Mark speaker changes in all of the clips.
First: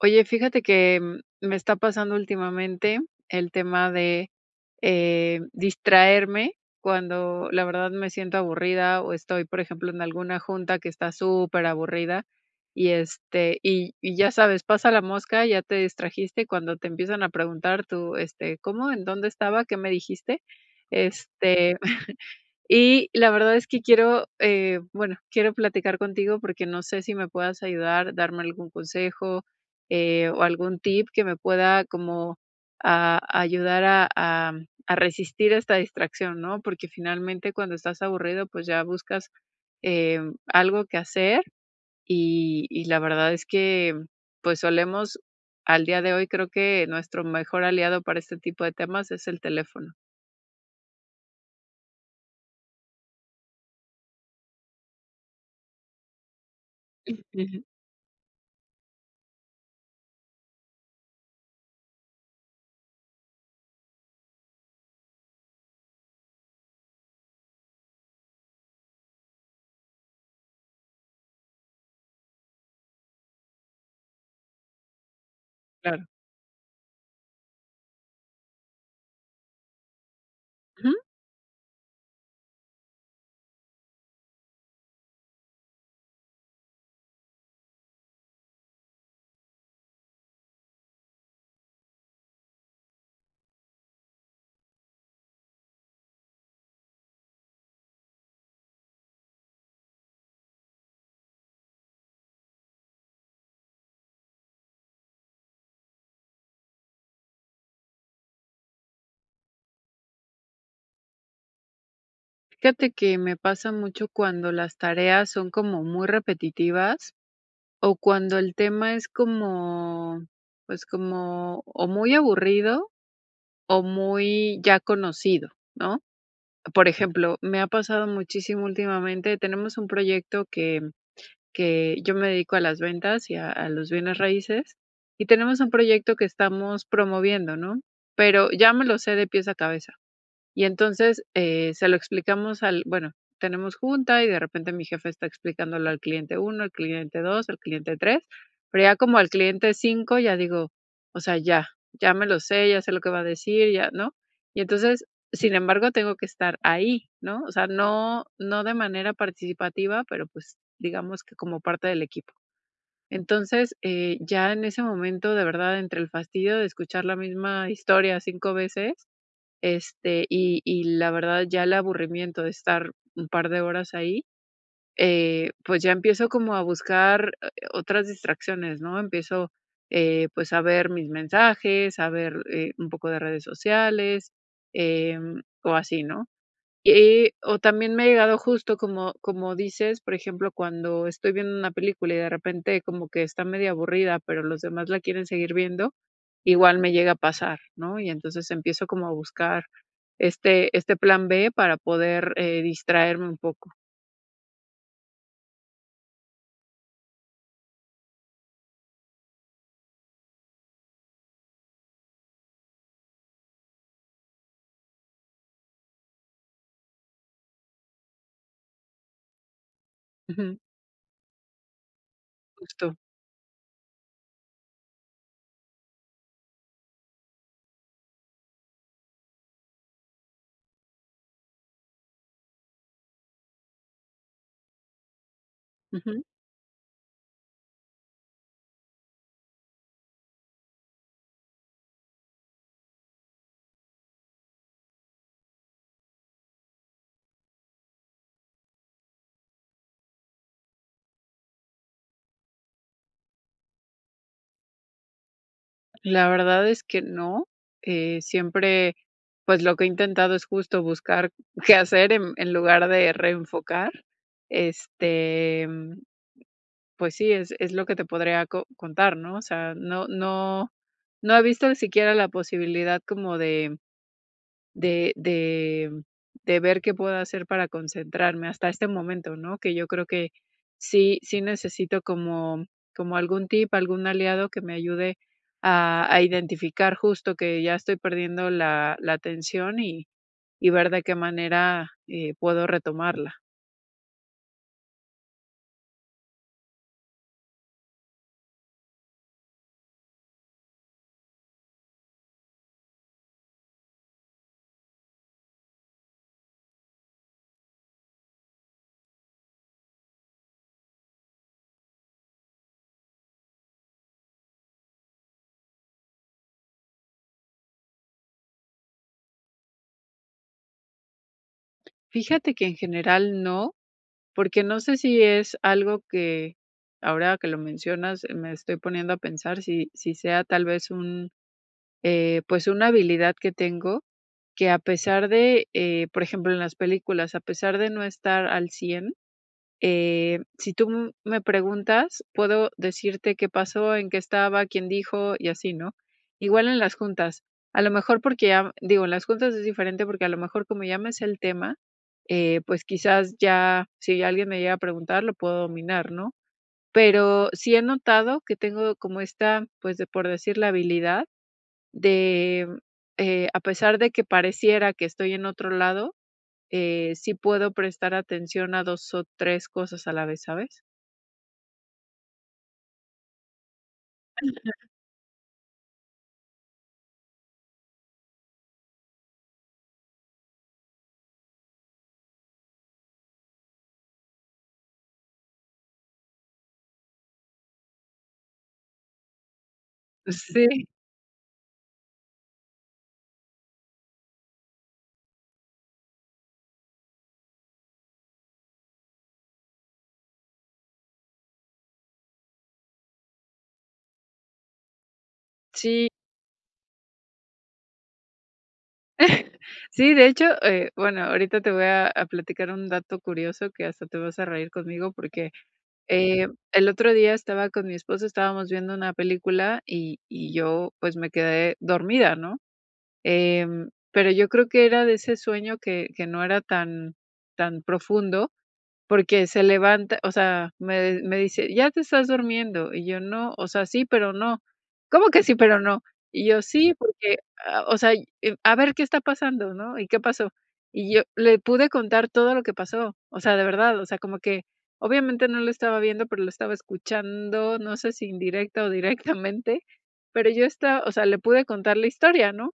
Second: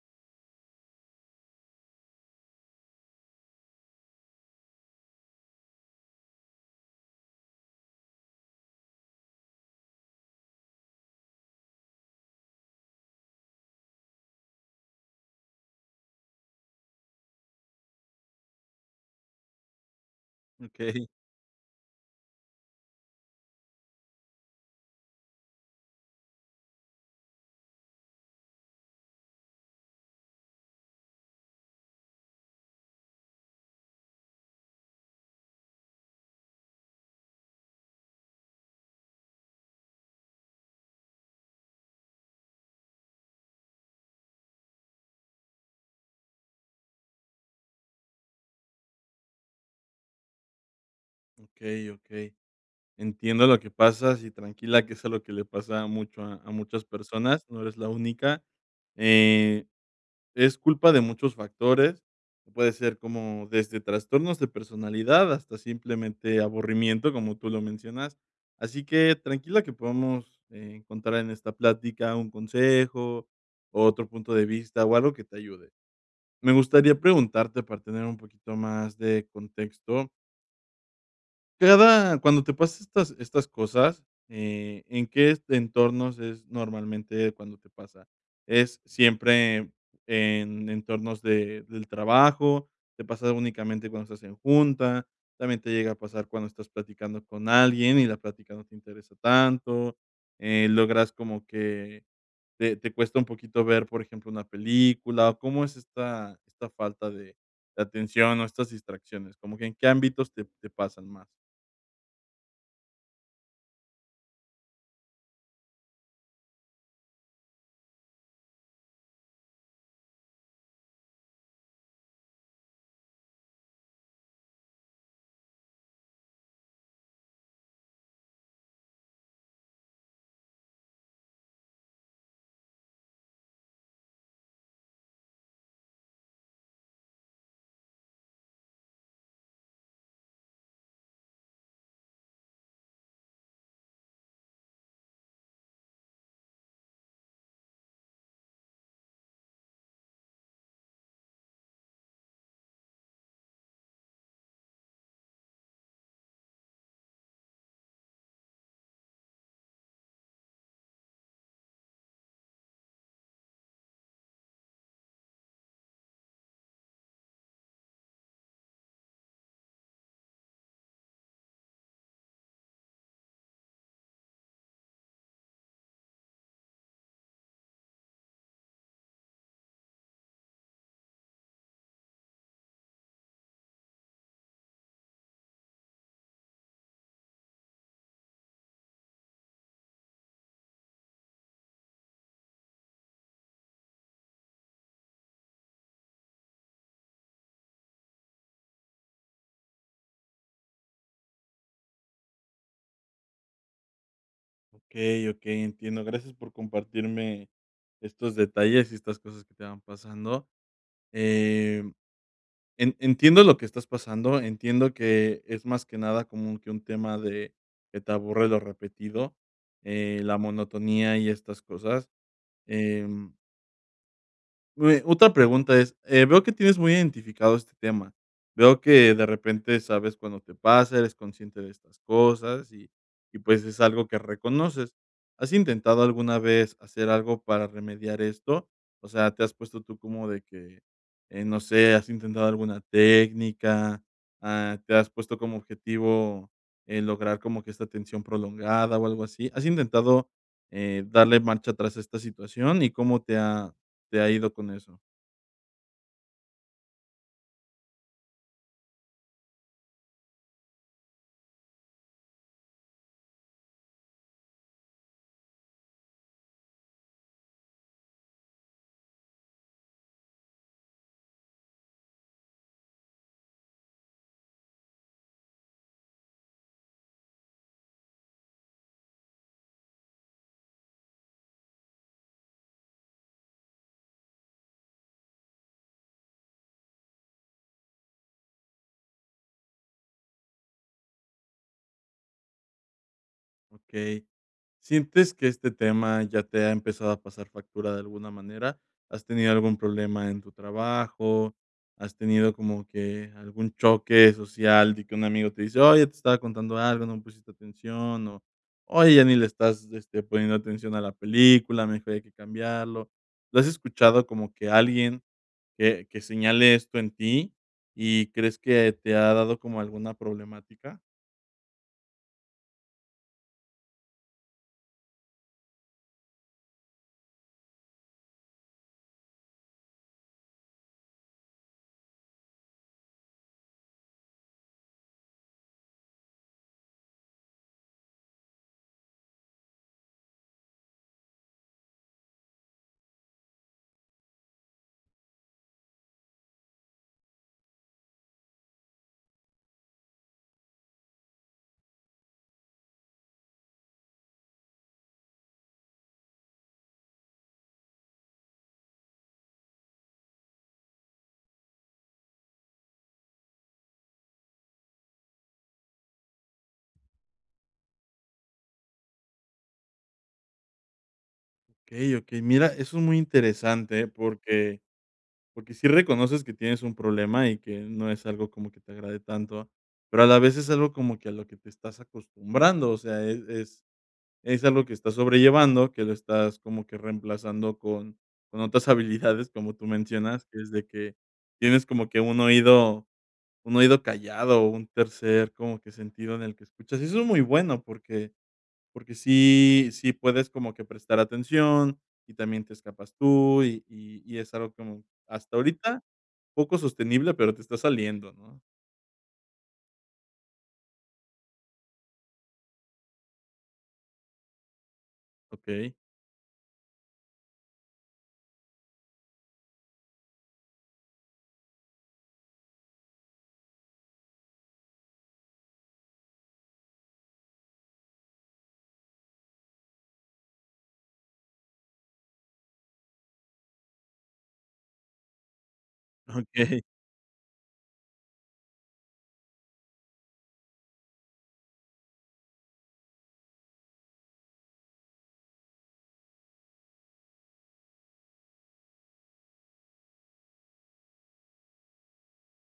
Speaker 1: Oye, fíjate que, mm, me está pasando últimamente, el tema de, eh, distraerme, cuando la verdad, me siento aburrida. O estoy, por ejemplo, en alguna junta, que está superaburrida. Y, este, y y ya sabes, pasa la mosca, ya te distrajiste, cuando te empiezan a preguntar, tú: "Este, ¿cómo? ¿En dónde estaba? ¿Qué me dijiste?".
Speaker 2: Okey.
Speaker 1: Este, y, la verdad, es que quiero, eh, bueno, quiero platicar contigo, porque no sé, si me puedas ayudar, darme algún consejo, eh, o algún tip, que me pueda como, a ayudar a a a resistir esta distracción, ¿no? Porque finalmente, cuando estás aburrido, pues, ya buscas, em, algo qué hacer. Y y la verdad, es que, mm, pues, solemos, al día de hoy, creo que, nuestro mejor aliado, para este tipo de temas, es el teléfono.
Speaker 2: Okey, okey. Entiendo lo que pasas, y tranquila, que eso es lo que le pasa a mucho a muchas
Speaker 1: Mm,
Speaker 2: personas, no
Speaker 1: ujú.
Speaker 2: eres la única. Eh, es culpa de muchos factores. Puede ser, como, desde trastornos de personalidad, hasta simplemente, aburrimiento, como tú lo mencionas. Así que, tranquila. Que podamos, eh, encontrar en esta plática, un consejo, o otro punto de vista, o algo que te ayude.
Speaker 1: Claro.
Speaker 2: Me gustaría preguntarte, para tener un poquito más de contexto.
Speaker 1: Ujú.
Speaker 2: Cada cuando te pasa estas estas cosas, eh, ¿en qué entornos es normalmente cuando te pasa? ¿Es siempre en entornos de, del trabajo? ¿Te pasa únicamente cuando estás en junta? ¿También te llega a pasar cuando estás platicando con alguien y la práctica no te interesa tanto? Eh, logras como que te te cuesta un poquito ver, por ejemplo, una película o ¿cómo es esta esta falta de atención o estas distracciones como que en qué ámbitos te te pasan más?
Speaker 1: Fíjate que me pasa mucho cuando las tareas son como muy repetitivas o cuando el tema es como, pues, como o muy aburrido o muy ya conocido, ¿no? Por ejemplo, me ha pasado muchísimo últimamente. Tenemos un proyecto que que yo me dedico a las ventas y a los bienes raíces y tenemos un proyecto que estamos promoviendo, ¿no? Pero ya me lo sé de pies a cabeza. Y entonces, eh, se lo explicamos al bueno, tenemos junta y de repente mi jefe está explicándolo al cliente 1, al cliente 2, al cliente 3, pero ya como al cliente 5 ya digo, o sea, ya, ya me lo sé, ya sé lo que va a decir ya, ¿no? Y entonces, sin embargo, tengo que estar ahí, ¿no? O sea, no no de manera participativa, pero, pues, digamos que como parte del equipo. Entonces, eh, ya en ese momento, de verdad, entre el fastidio de escuchar la misma historia 5 veces, este, y y la verdad, ya el aburrimiento de estar un par de horas ahí, eh, pues, ya empiezo como a buscar, eh o otras distracciones, ¿no? Empiezo, eh, pues, a ver mis mensajes, a ver, eh, un poco de redes sociales, em, o así, ¿no? Y y, o también me ha llegado justo como como dices, por ejemplo, cuando estoy viendo una película y de repente como que está medio aburrida, pero los demás la quieren seguir viendo, igual me llega a pasar, ¿no? Y entonces empiezo como a buscar este este plan B para poder, eh, distraerme un poco.
Speaker 2: Okey okey, entiendo, gracias por compartirme estos detalles y estas cosas que te van pasando, eh, en entiendo lo que estás pasando, entiendo que es más que nada como que un tema de que te aburre lo repetido, eh, la
Speaker 1: Ujú.
Speaker 2: monotonía y estas cosas,
Speaker 1: Justo.
Speaker 2: em [unintelligible] Otra pregunta es, eh, veo que tienes muy identificado este tema, veo que de repente sabes cuando te pasa, eres consciente de estas cosas, y y pues, es algo que reconoces, ¿has intentado
Speaker 1: Ujú.
Speaker 2: alguna vez hacer algo para remediar esto? O sea, te has puesto tú como de que, eh, no sé, ¿has intentado alguna técnica? Ah, ¿te has puesto como objetivo, en lograr como que esta tensión prolongada o algo así? ¿Has intentado, eh, darle marcha tras esta situación? ¿Y cómo te ha te ha ido con eso?
Speaker 1: La verdad es que no, eh, siempre, pues, lo que he intentado es, justo, buscar qué hacer en en lugar de reenfocar, este, pues sí, es es lo que te podría co contar, ¿no?, o sea, no no no he visto ni siquiera la posibilidad como de de de de ver qué puedo hacer para concentrarme hasta este momento, ¿no?, que yo creo que, sí sí necesito, como como algún tip, algún aliado que me ayude a a identificar, justo, que ya estoy perdiendo la la atención, y y ver de qué manera, eh, puedo retomarla.
Speaker 2: Okey, ¿sientes que este tema ya te ha empezado a pasar factura de alguna manera? ¿Has tenido algún problema en tu trabajo? ¿Has tenido como que algún choque social de que un amigo te dice: "Oye, te estaba contando algo, no me pusiste atención", o "Oye, ya ni le estás, este, poniendo atención a la película, mejor hay que cambiarlo?". ¿Lo has escuchado como que alguien, que que señale esto en ti, y crees que te ha dado como alguna problemática?
Speaker 1: Fíjate que en general no, porque no sé si es algo que, ahora que lo mencionas, me estoy poniendo a pensar si si sea tal vez un, eh, pues, una habilidad que tengo, que a pesar de, eh, por ejemplo, en las películas, a pesar de no estar al 100, eh, si tú me preguntas, puedo decirte qué pasó, en qué estaba, quién dijo y así, ¿no? Igual en las juntas. A lo mejor porque a digo, en las juntas es diferente, porque a lo mejor como ya me sé el tema, eh, pues, quizás ya, si alguien me llega a preguntar, lo puedo dominar, ¿no? Pero sí he notado que tengo como esta, pues, de por decir, la habilidad de, eh, a pesar de que pareciera que estoy en otro lado, eh, sí puedo prestar atención a 2 o 3 cosas a la vez, ¿sabes?
Speaker 2: Okey, okey, mira, eso es muy interesante, eh, porque
Speaker 1: [unintelligible]
Speaker 2: porque sí reconoces que tienes un problema y que no es algo como que te agrade tanto, pero a la vez es algo como que a lo que te estás acostumbrando. O sea, es es es algo que estás sobrellevando, que lo estás como que reemplazando con con otras habilidades como tú mencionas, que es de
Speaker 1: Sí.
Speaker 2: que tienes como que un oído un oído callado o un tercer como que sentido en el que escuchas. Eso es muy bueno porque porque sí sí puedes como que prestar atención y también te escapas tú y y y es algo que hasta ahorita
Speaker 1: Sí.
Speaker 2: poco sostenible, pero te está saliendo, ¿no?
Speaker 1: Sí, de hecho, eh, bueno, ahorita te voy a a platicar un dato curioso que hasta te vas a reír conmigo, porque,
Speaker 2: Okey.
Speaker 1: eh, el otro día estaba con mi esposo. Estábamos viendo una película y y yo pues, me quedé dormida, ¿no? Em, pero yo creo que era de ese sueño que que no era tan tan profundo, porque se levanta o sea, me me dice: "Ya te estás durmiendo" y yo: "No, o sea, sí, pero no". "¿Cómo que sí, pero no?" Y yo:
Speaker 2: Okey.
Speaker 1: "Sí, porque, a o sea, a ver qué está pasando", ¿no? "¿Y qué pasó?" Y yo, le pude contar todo lo que pasó. O sea, de verdad. O sea, como que obviamente no lo estaba viendo, pero lo estaba escuchando. No sé, si indirecta o directamente, pero yo esta o sea, le pude contar la historia, ¿no?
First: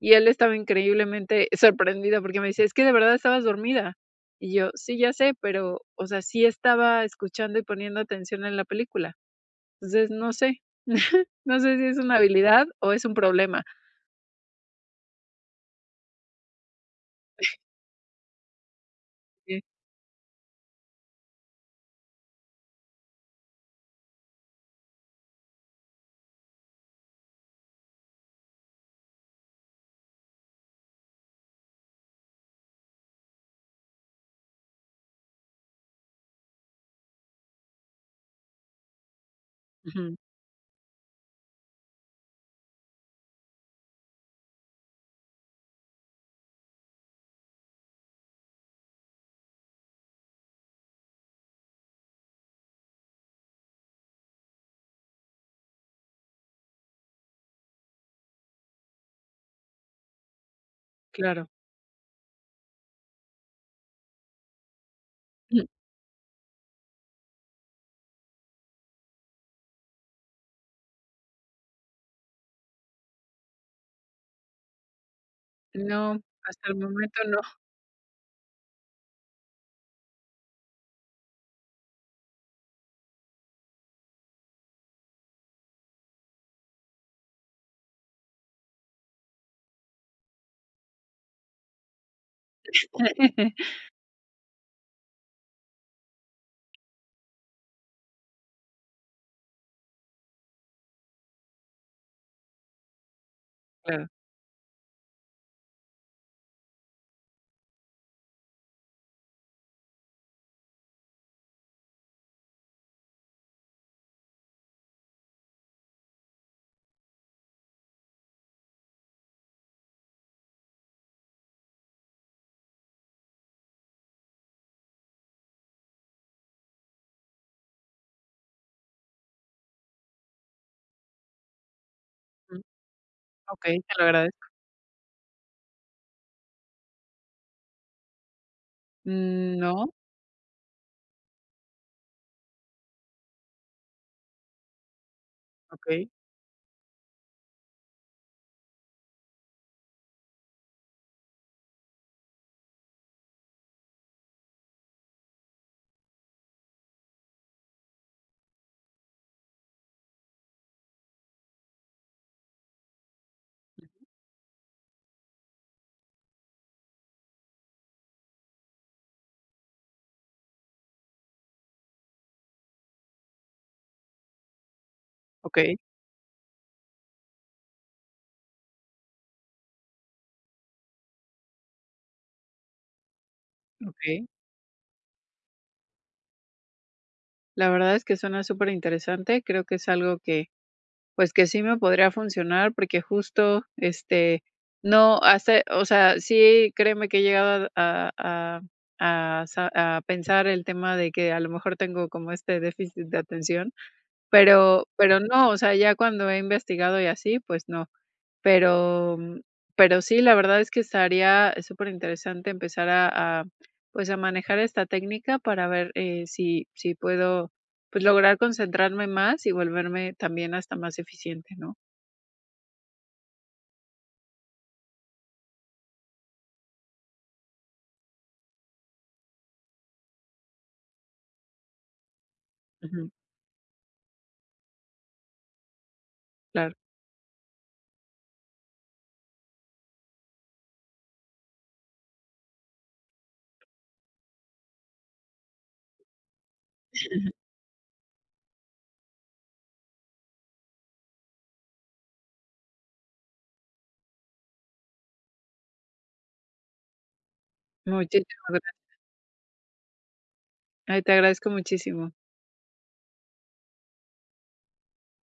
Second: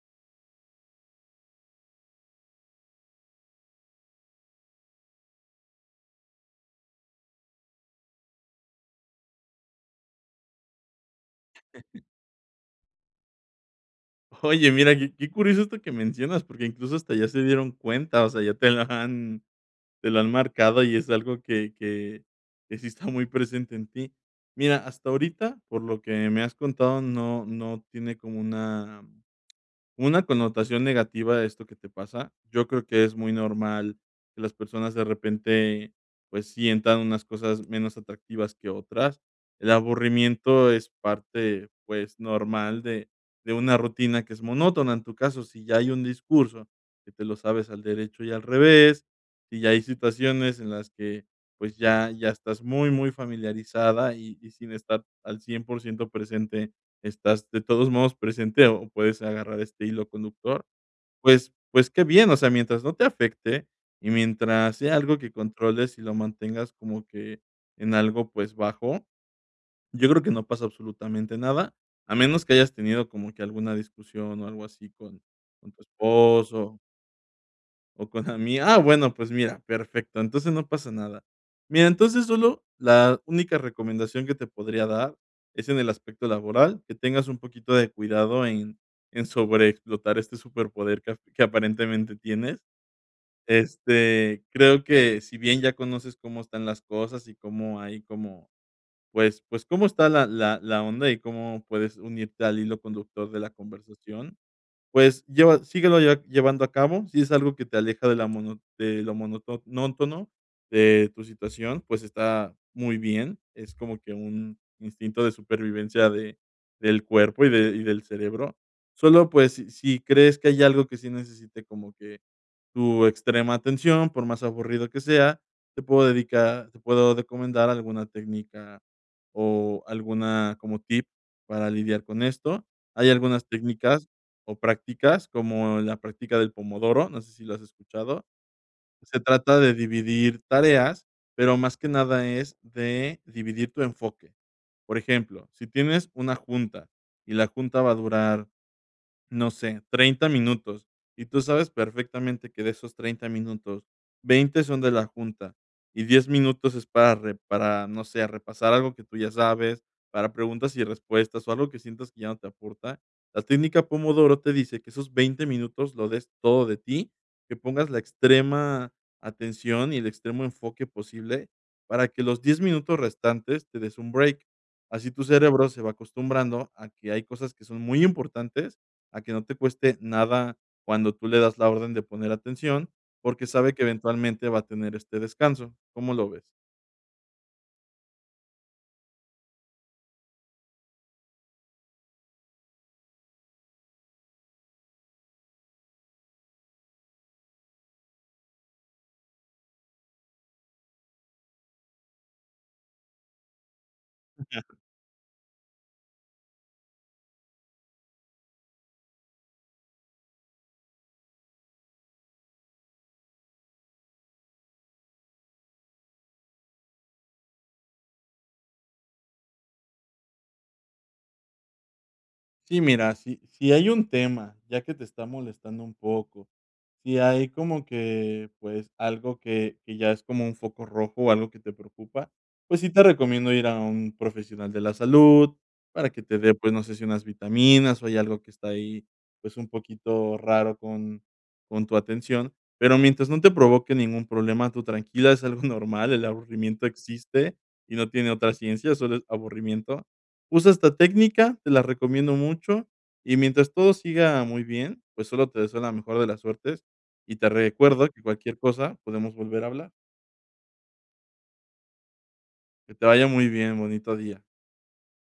Speaker 1: y él estaba increíblemente sorprendido porque me dice: "Es que de verdad estabas dormida" y yo: "Sí, ya sé", pero o sea, sí estaba escuchando y poniendo atención en la película. Entonces no sé, no sé si es una habilidad o es un problema.
Speaker 2: Oye, mira qué qué curioso esto que mencionas porque, incluso, hasta ya se dieron cuenta, o sea, ya te la han
Speaker 1: Sí.
Speaker 2: te la han marcado y es algo que que que sí está muy presente en ti. Mira, hasta ahorita, por lo que me has contado, no no tiene como una, una connotación negativa de esto que te pasa. Yo creo que es muy normal que las personas, de repente, pues, sientan unas cosas menos atractivas que otras. El
Speaker 1: Ujú.
Speaker 2: aburrimiento es parte, pues, normal de de una rutina que es monótona, en tu caso, si ya hay un discurso que te lo sabes al derecho y al revés. si ya hay situaciones en las que, pues, ya ya estás muy, muy familiarizada y y sin estar al 100 por ciento presente, estás de todos modos presente o puedes agarrar este hilo conductor,
Speaker 1: Claro.
Speaker 2: pues pues, qué bien, o sea, mientras no te afecte y mientras sea algo que
Speaker 1: Jum.
Speaker 2: controles y lo mantengas como que en algo, pues, bajo, yo creo que no pasa absolutamente nada, a menos que hayas tenido como que alguna discusión o algo así con con tu
Speaker 1: No, hasta el
Speaker 2: esposo
Speaker 1: momento no.
Speaker 2: O con ami ah, bueno, pues, mira, perfecto. Entonces, no pasa nada. Mira, entonces, solo la única recomendación que te podría dar, es en el aspecto laboral que tengas un poquito de cuidado en en sobreexplotar este superpoder que que aparentemente tienes, este, creo que si bien, ya conoces cómo están las cosas y cómo hay como, pues pues, cómo está la la la onda y cómo puedes unirte al hilo conductor de la
Speaker 1: Claro.
Speaker 2: conversación, pues, lleva síguelo lle llevando a cabo, si es algo que te aleja de la mono de lo monótono de tu situación, pues, está muy bien, es como que un instinto de supervivencia de del cuerpo y de y del cerebro. Solo, pues, si si crees que hay algo que sí necesite como que tu extrema atención, por más aburrido que sea, te puedo dedicar te puedo recomendar alguna técnica o alguna como tip para lidiar con
Speaker 1: Mm,
Speaker 2: esto. Hay algunas
Speaker 1: okey, te lo
Speaker 2: técnicas
Speaker 1: agradezco.
Speaker 2: o prácticas, como la práctica del Pomodoro, no sé, ¿si la has escuchado? Se
Speaker 1: Mm,
Speaker 2: trata de
Speaker 1: no.
Speaker 2: dividir tareas, pero más que nada, es de dividir tu enfoque, por ejemplo, si tienes
Speaker 1: Okey.
Speaker 2: una junta y la junta va a durar, no sé, 30 minutos, y tú sabes perfectamente que de esos 30 minutos, 20 son de la junta y 10 minutos es para re para no sé, repasar algo que tú ya sabes, para preguntas y respuestas o algo que sientas que ya no te aporta, la técnica
Speaker 1: Ujú.
Speaker 2: Pomodoro te dice que esos 20 minutos, lo des todo de ti, que pongas la extrema atención y el extremo enfoque posible para que los 10 minutos restantes te des un break, así tu cerebro
Speaker 1: Okey.
Speaker 2: se va acostumbrando a que hay cosas que son muy importantes, a que no te cueste nada cuando tú le das la orden de poner atención, porque sabe que
Speaker 1: Okey.
Speaker 2: eventualmente va a tener este descanso, ¿cómo lo ves?
Speaker 1: La verdad es que, suena súper interesante, creo que es algo que, pues, que sí me podría funcionar porque justo, este, no hace o sea, sí, créeme que he llegado a a a sa a pensar el tema de que, a lo mejor, tengo como este déficit de atención,
Speaker 2: [unintelligible]
Speaker 1: pero pero no, o sea, ya cuando he investigado, y así, pues no, pero pero sí, la verdad, es que estaría súper interesante empezar a a, pues, a manejar esta técnica para ver, eh, si si puedo, pues, lograr concentrarme más y volverme también hasta más eficiente, ¿no?
Speaker 2: Sí, mira, si, si hay un tema, ya que te está molestando un poco, si hay como que, pues, algo que que ya es como un foco rojo, o algo que te preocupa, pues sí te
Speaker 1: Ujú.
Speaker 2: recomiendo ir a un profesional de la salud para que te dé, pues,
Speaker 1: Claro.
Speaker 2: no sé si unas vitaminas, o hay algo que está ahí, pues, un poquito raro con con tu atención, pero mientras no te provoque ningún problema, tú tranquila, es algo normal, el aburrimiento existe y no tiene otra ciencia, solo es aburrimiento, usa esta técnica, te la recomiendo mucho, y mientras todo siga muy bien, pues, sólo te deseo la mejor de las suertes y te recuerdo que
Speaker 1: Muchísimas
Speaker 2: cualquier
Speaker 1: gracias
Speaker 2: cosa podemos volver a hablar.
Speaker 1: Ay, te agradezco muchísimo.
Speaker 2: Que te vaya muy bien, bonito día.